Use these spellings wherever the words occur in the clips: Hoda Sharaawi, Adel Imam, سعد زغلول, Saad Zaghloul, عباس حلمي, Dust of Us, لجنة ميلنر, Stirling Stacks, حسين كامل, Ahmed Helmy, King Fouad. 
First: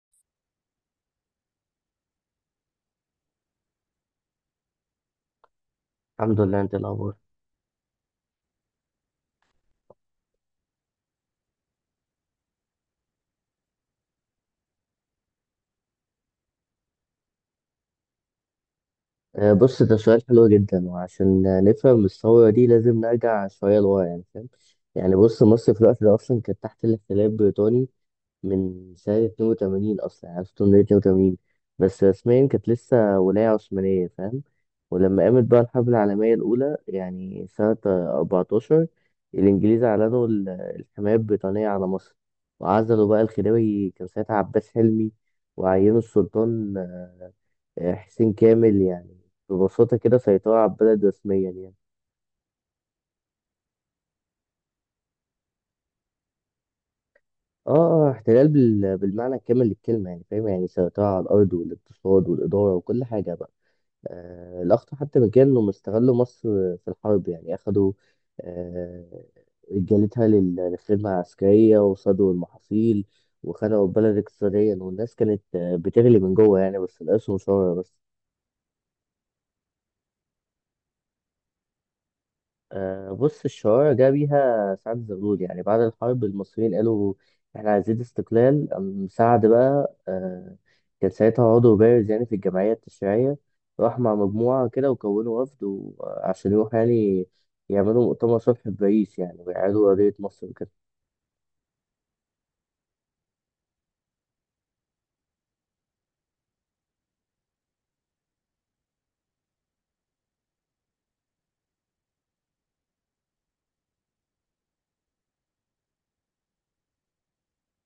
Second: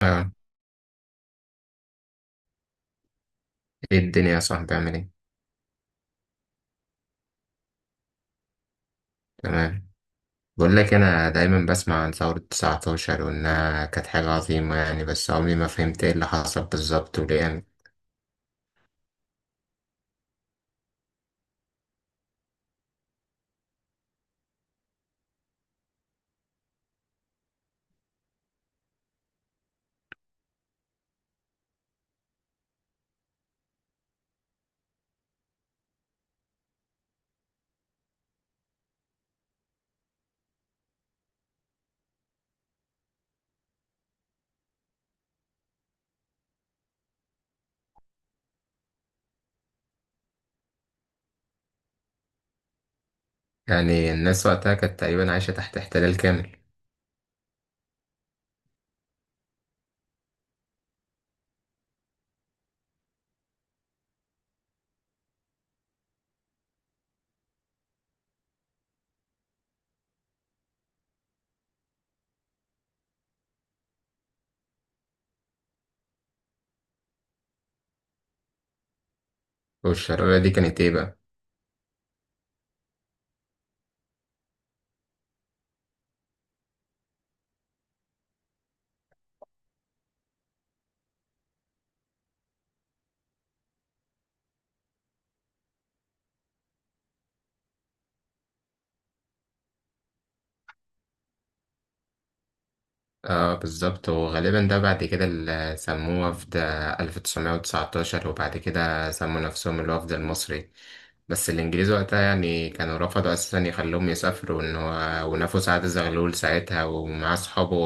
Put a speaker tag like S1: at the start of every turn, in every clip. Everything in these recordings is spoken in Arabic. S1: اه، ايه الدنيا يا صاحبي عامل ايه؟
S2: الحمد لله. انت إيه الاخبار؟
S1: تمام. بقول لك انا دايما بسمع عن ثورة 19 وانها كانت حاجة عظيمة يعني، بس عمري ما فهمت ايه اللي حصل بالظبط وليه يعني.
S2: آه، بص، ده سؤال حلو جدا. وعشان نفهم الثوره دي لازم نرجع شويه لورا، يعني فاهم؟ يعني بص، مصر في الوقت ده اصلا كانت تحت الاحتلال البريطاني من سنه 82، اصلا يعني 1882. بس رسميا كانت لسه ولايه عثمانيه، فاهم؟ ولما قامت بقى الحرب العالميه الاولى، يعني سنه 14، الانجليز اعلنوا الحمايه البريطانيه على مصر. وعزلوا بقى الخديوي، كان ساعتها عباس حلمي، وعينوا السلطان حسين كامل، يعني. ببساطة كده، سيطرة على البلد رسميا يعني.
S1: يعني الناس وقتها كانت تقريبا عايشة تحت احتلال كامل.
S2: اه، اه، احتلال بالمعنى الكامل للكلمة، يعني فاهم؟ يعني سيطرة على الأرض والاقتصاد والإدارة وكل حاجة بقى. آه، الأخطر حتى من كده إنهم استغلوا مصر في الحرب، يعني أخدوا آه رجالتها للخدمة العسكرية وصادوا المحاصيل. وخنقوا البلد اقتصاديا، والناس كانت بتغلي من جوه، يعني بس القسم شر بس.
S1: والشرارة دي كانت ايه بقى؟
S2: آه، بص، الشوارع جه بيها سعد زغلول. يعني بعد الحرب المصريين قالوا احنا عايزين استقلال. قام سعد بقى كان ساعتها عضو بارز يعني في الجمعية التشريعية. راح مع مجموعة كده وكونوا وفد، عشان يروح يعني يعملوا مؤتمر صلح في باريس، يعني ويعادوا قضية مصر وكده.
S1: اه بالظبط، وغالبا ده بعد كده اللي سموه وفد 1919، وبعد كده سموا نفسهم الوفد المصري. بس الإنجليز وقتها يعني كانوا رفضوا أساسا يخلوهم يسافروا، إن هو ونفوا سعد زغلول ساعتها ومعاه صحابه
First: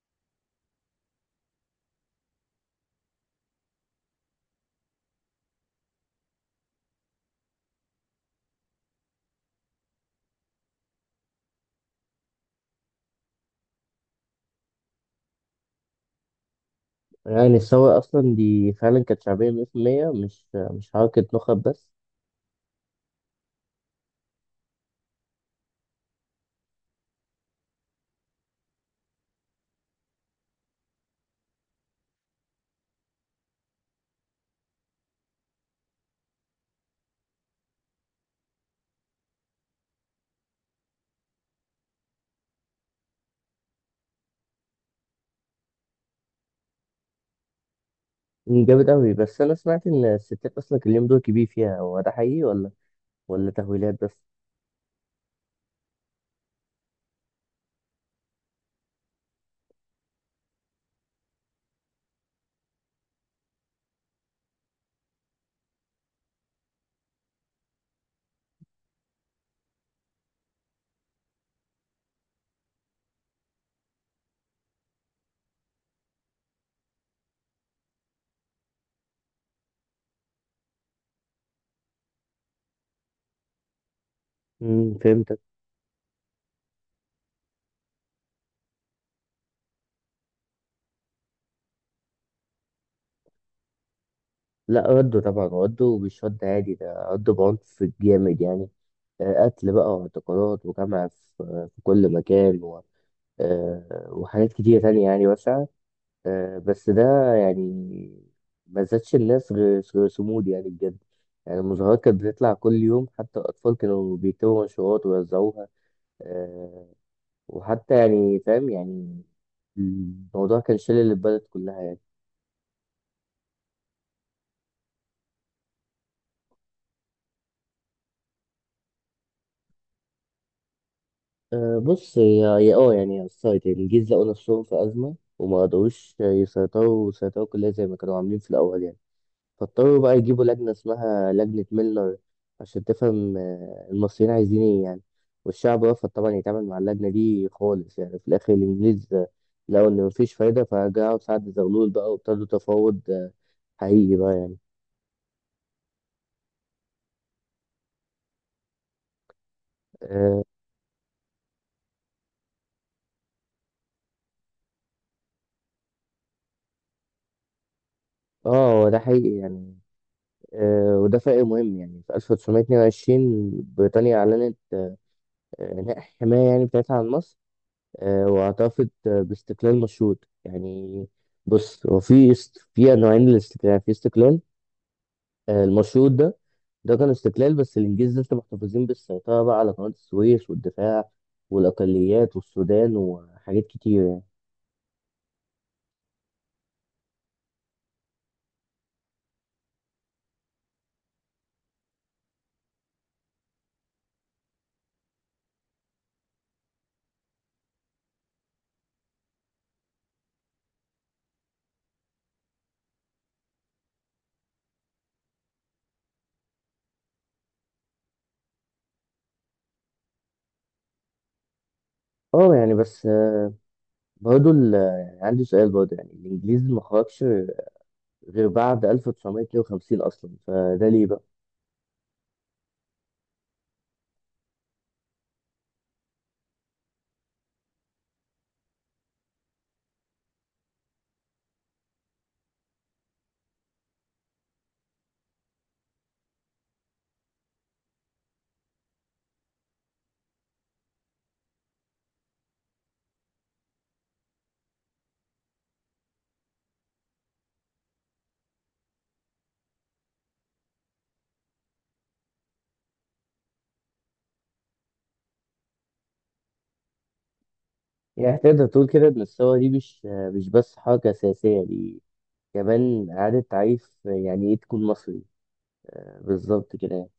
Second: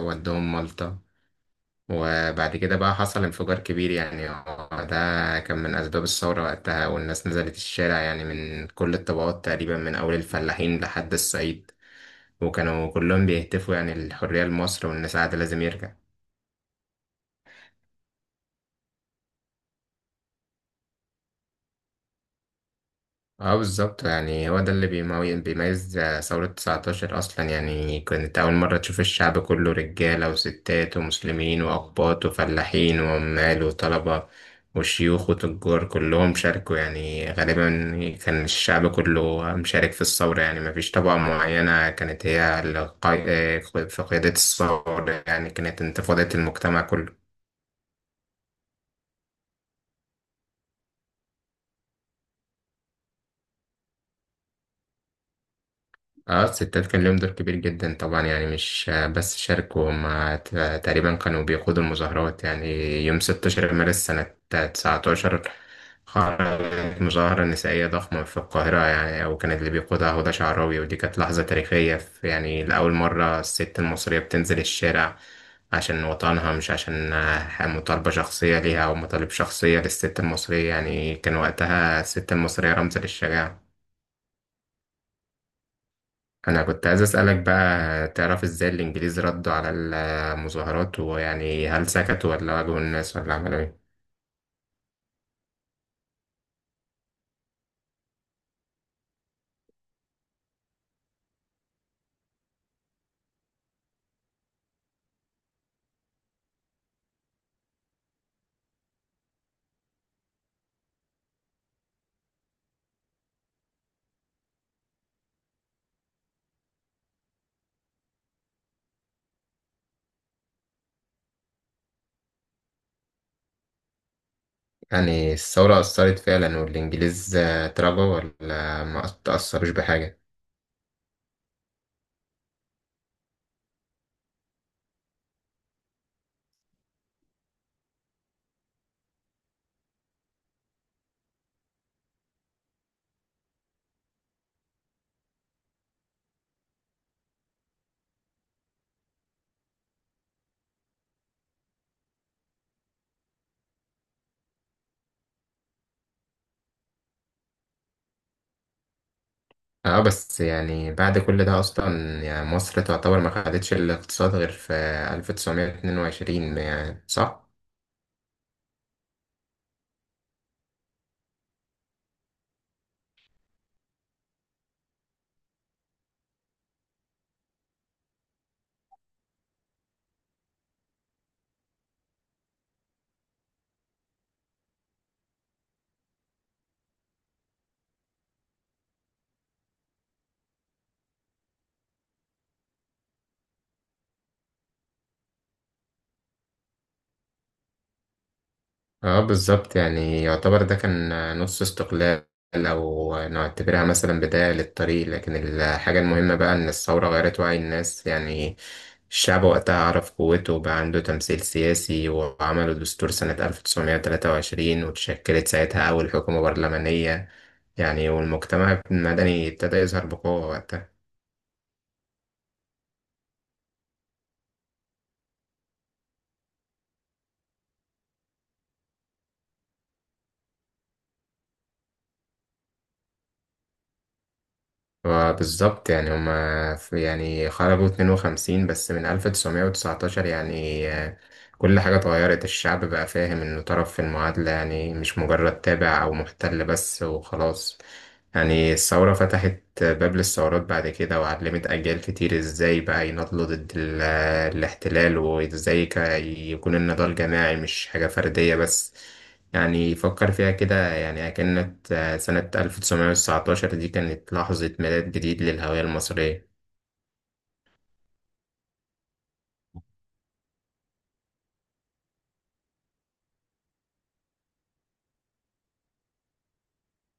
S1: ودوهم مالطا. وبعد كده بقى حصل انفجار كبير، يعني هو ده كان من أسباب الثورة وقتها، والناس نزلت الشارع يعني من كل الطبقات تقريبا، من أول الفلاحين لحد الصعيد، وكانوا كلهم بيهتفوا يعني الحرية لمصر، وإن سعد لازم يرجع.
S2: يعني الثورة أصلا دي فعلا كانت شعبية مية في المية، مش حركة نخب بس.
S1: اه بالظبط، يعني هو ده اللي بيميز ثورة 19 أصلا. يعني كانت أول مرة تشوف الشعب كله، رجالة وستات ومسلمين وأقباط وفلاحين وعمال وطلبة وشيوخ وتجار، كلهم شاركوا يعني. غالبا كان الشعب كله مشارك في الثورة، يعني مفيش طبقة معينة كانت هي في قيادة الثورة، يعني كانت انتفاضة المجتمع كله.
S2: جامد أوي. بس أنا سمعت إن الستات أصلا كان ليهم دور كبير فيها، هو ده حقيقي ولا تهويلات بس؟
S1: اه الستات كان لهم دور كبير جدا طبعا، يعني مش بس شاركوا، هم تقريبا كانوا بيقودوا المظاهرات يعني. يوم 16 مارس سنة 19 خرجت مظاهرة نسائية ضخمة في القاهرة يعني، وكانت اللي بيقودها هدى شعراوي، ودي كانت لحظة تاريخية، في يعني لأول مرة الست المصرية بتنزل الشارع عشان وطنها، مش عشان مطالبة شخصية ليها أو مطالب شخصية للست المصرية. يعني كان وقتها الست المصرية رمز للشجاعة.
S2: فهمت.
S1: انا كنت عايز اسالك بقى، تعرف ازاي الانجليز ردوا على المظاهرات؟ ويعني هل سكتوا ولا واجهوا الناس ولا عملوا ايه؟
S2: لا، ردوا طبعا، ردوا مش رد عادي ده، ردوا بعنف جامد يعني. قتل بقى واعتقالات وجمع في في كل مكان وحاجات كتيرة تانية، يعني واسعة. بس ده يعني ما زادش الناس غير صمود يعني بجد. يعني المظاهرات كانت بتطلع كل يوم، حتى الأطفال كانوا بيكتبوا منشورات ويوزعوها آه، وحتى يعني فاهم يعني. الموضوع كان شلل البلد كلها، يعني.
S1: يعني الثوره اثرت فعلا والانجليز اتراجعوا، ولا ما تاثروش بحاجه؟
S2: أه، بص، هي هي اه يعني الصيد الجيش لقوا نفسهم في أزمة، وما قدروش يسيطروا وسيطروا كلها زي ما كانوا عاملين في الأول يعني. فاضطروا بقى يجيبوا لجنة اسمها لجنة ميلنر عشان تفهم المصريين عايزين ايه، يعني. والشعب رفض طبعا يتعامل مع اللجنة دي خالص. يعني في الآخر الإنجليز لقوا إن مفيش فايدة، فرجعوا سعد زغلول بقى وابتدوا تفاوض حقيقي بقى يعني.
S1: اه بس
S2: اه،
S1: يعني بعد كل ده اصلا، يعني مصر تعتبر ما خدتش الاقتصاد غير في 1922 يعني، صح؟
S2: هو ده حقيقي يعني. وده فرق مهم، يعني في 1922 بريطانيا أعلنت اللي هي الحماية يعني بتاعتها عن مصر. واعترفت باستقلال مشروط يعني. بص، هو في في نوعين للاستقلال، في استقلال المشروط ده. ده كان استقلال بس الإنجليز لسه محتفظين بالسيطرة بقى على قناة السويس والدفاع والأقليات والسودان وحاجات كتير يعني.
S1: اه بالظبط، يعني يعتبر ده كان نص استقلال، او نعتبرها مثلا بداية للطريق. لكن الحاجة المهمة بقى ان الثورة غيرت وعي الناس يعني. الشعب وقتها عرف قوته وبقى عنده تمثيل سياسي، وعملوا دستور سنة 1923، وتشكلت ساعتها أول حكومة برلمانية يعني، والمجتمع المدني ابتدى يظهر بقوة وقتها.
S2: اه، يعني بس برضه يعني عندي سؤال، برضه يعني الإنجليز ما خرجش غير بعد 1952 أصلا، فده ليه بقى؟
S1: بالظبط، يعني هما يعني خرجوا 52 بس، من 1919 يعني كل حاجة اتغيرت. الشعب بقى فاهم إنه طرف في المعادلة، يعني مش مجرد تابع أو محتل بس وخلاص. يعني الثورة فتحت باب للثورات بعد كده، وعلمت أجيال كتير إزاي بقى يناضلوا ضد الاحتلال، وإزاي يكون النضال جماعي مش حاجة فردية بس. يعني فكر فيها كده، يعني كانت سنة 1919 دي كانت لحظة ميلاد جديد للهوية المصرية.
S2: يعني تقدر تقول كده إن الثورة دي مش بس حركة سياسية، دي كمان إعادة تعريف يعني إيه تكون مصري. بالظبط كده، يعني.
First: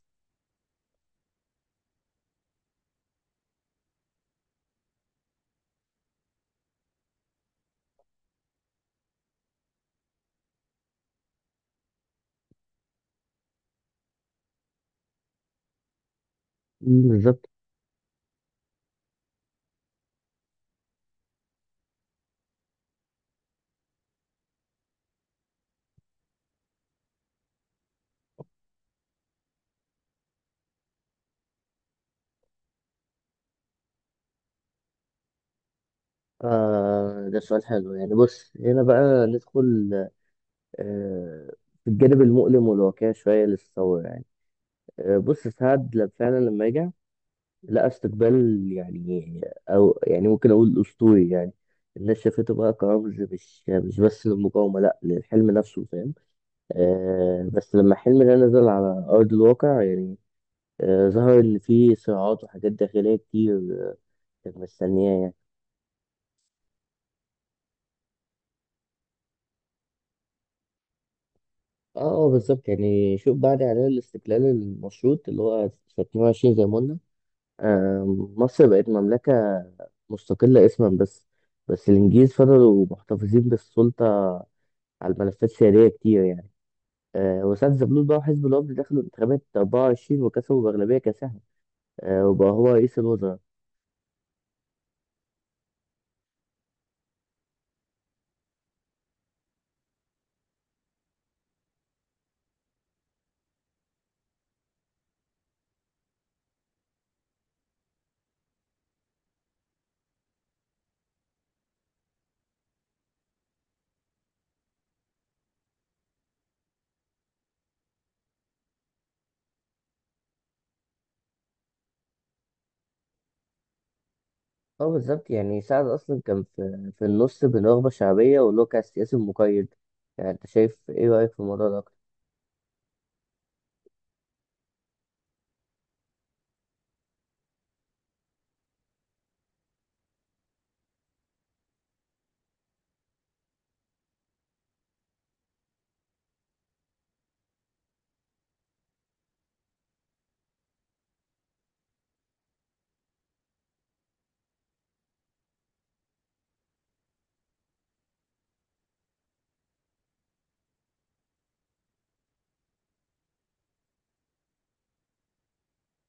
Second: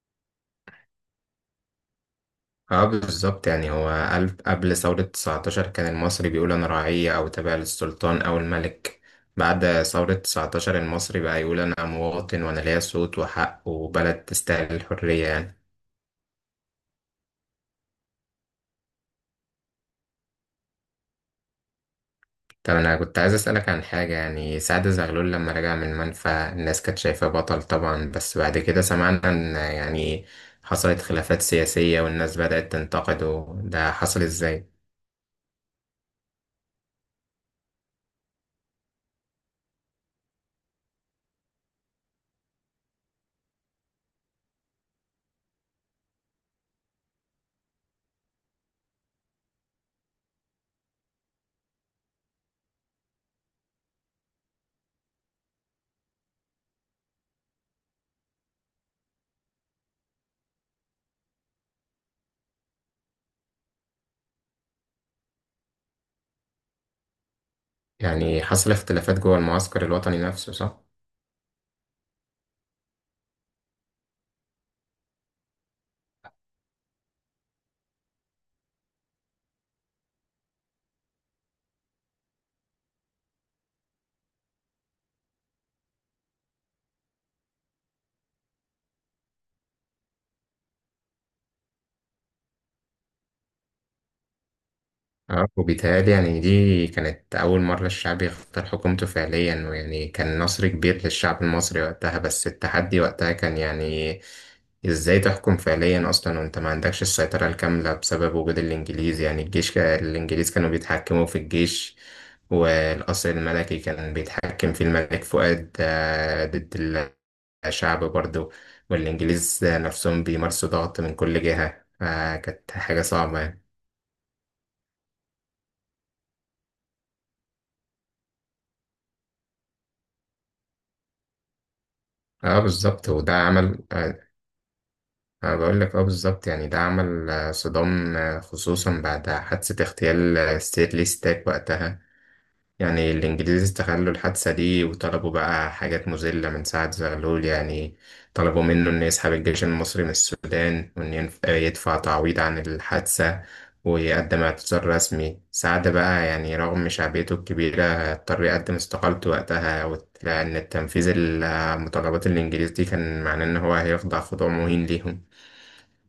S1: اه بالظبط، يعني هو ألف قبل ثورة 19 كان المصري بيقول أنا رعية أو تابع للسلطان أو الملك. بعد ثورة 19 المصري بقى يقول أنا مواطن وأنا ليا صوت وحق وبلد تستاهل الحرية يعني.
S2: مم، بالظبط.
S1: طب أنا كنت عايز أسألك عن حاجة، يعني سعد زغلول لما رجع من المنفى الناس كانت شايفاه بطل طبعا، بس بعد كده سمعنا إن يعني حصلت خلافات سياسية والناس بدأت تنتقده، ده حصل إزاي؟
S2: آه، ده سؤال حلو يعني. بص، هنا بقى ندخل آه في الجانب المؤلم والواقعي شوية للثورة يعني. آه، بص، سعد فعلا لما رجع لقى استقبال يعني، أو يعني ممكن أقول أسطوري يعني. الناس شافته بقى كرمز مش بس للمقاومة، لأ، للحلم نفسه، فاهم؟ آه، بس لما الحلم ده نزل على أرض الواقع يعني، ظهر إن في صراعات وحاجات داخلية كتير آه، كانت مستنياه يعني.
S1: يعني حصل اختلافات جوه المعسكر الوطني نفسه صح؟
S2: اه، بالظبط يعني شوف، بعد إعلان الاستقلال المشروط اللي هو في 22 زي ما قلنا مصر بقت مملكة مستقلة اسما بس. بس الإنجليز فضلوا محتفظين بالسلطة على الملفات السيادية كتير يعني. وساعة زبلول بقى وحزب الوفد دخلوا انتخابات 24 وكسبوا بأغلبية كاسحة. وبقى هو رئيس الوزراء.
S1: اه وبيتهيألي يعني دي كانت أول مرة الشعب يختار حكومته فعليا، ويعني كان نصر كبير للشعب المصري وقتها، بس التحدي وقتها كان يعني ازاي تحكم فعليا أصلا وانت ما عندكش السيطرة الكاملة بسبب وجود الإنجليز. يعني الجيش الإنجليز كانوا بيتحكموا في الجيش، والقصر الملكي كان بيتحكم فيه الملك فؤاد ضد الشعب برضه، والإنجليز نفسهم بيمارسوا ضغط من كل جهة، فكانت حاجة صعبة يعني.
S2: اه، بالظبط يعني سعد اصلا كان في النص، بين رغبه شعبيه واللي هو كان سياسي مقيد. يعني انت شايف، ايه رايك في الموضوع ده اكتر؟
S1: اه بالظبط، وده عمل انا بقول لك، اه بالظبط، يعني ده عمل صدام، خصوصا بعد حادثة اغتيال ستيرلي ستاك وقتها. يعني الإنجليز استغلوا الحادثة دي وطلبوا بقى حاجات مذلة من سعد زغلول يعني. طلبوا منه إنه يسحب الجيش المصري من السودان، وإن يدفع تعويض عن الحادثة، ويقدم اعتذار رسمي. سعد بقى، يعني رغم شعبيته الكبيرة، اضطر يقدم استقالته وقتها، لأن التنفيذ المتطلبات الإنجليز دي كان معناه إن هو هيخضع خضوع مهين ليهم.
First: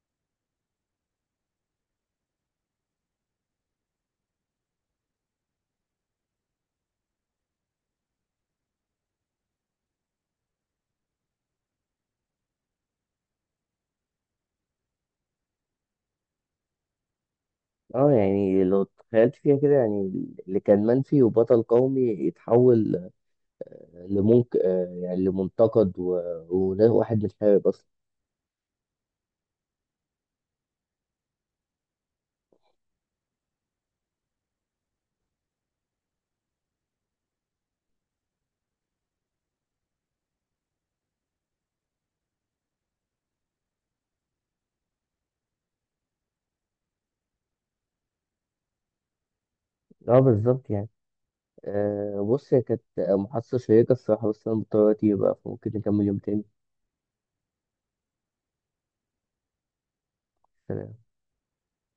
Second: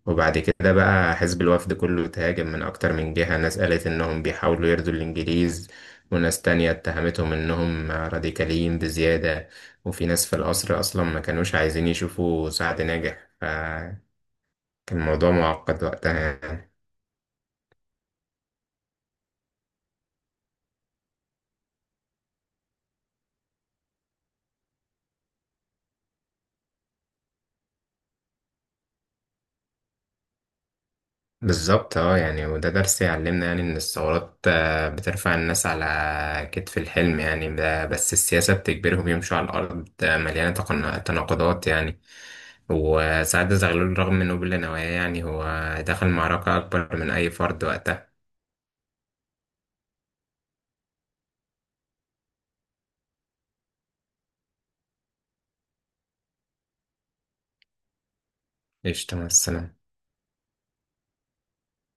S1: وبعد كده بقى حزب الوفد كله تهاجم من أكتر من جهة، ناس قالت إنهم بيحاولوا يرضوا الإنجليز، وناس تانية اتهمتهم إنهم راديكاليين بزيادة، وفي ناس في القصر أصلا ما كانوش عايزين يشوفوا سعد ناجح، فكان الموضوع معقد وقتها يعني.
S2: اه، يعني لو تخيلت فيها كده يعني، اللي كان منفي وبطل قومي يتحول لمنك آه يعني لمنتقد وواحد متحارب اصلا.
S1: بالظبط اه، يعني وده درس يعلمنا، يعني إن الثورات بترفع الناس على كتف الحلم يعني، بس السياسة بتجبرهم يمشوا على الأرض مليانة تناقضات يعني. وساعات زغلول رغم إنه بلا نوايا، يعني هو دخل معركة أكبر من أي فرد وقتها.
S2: اه، بالظبط يعني. آه، بص، هي كانت محادثه شيقه الصراحه، بس انا مضطر دلوقتي بقى، فممكن نكمل يوم تاني.
S1: قشطة، مع السلامة.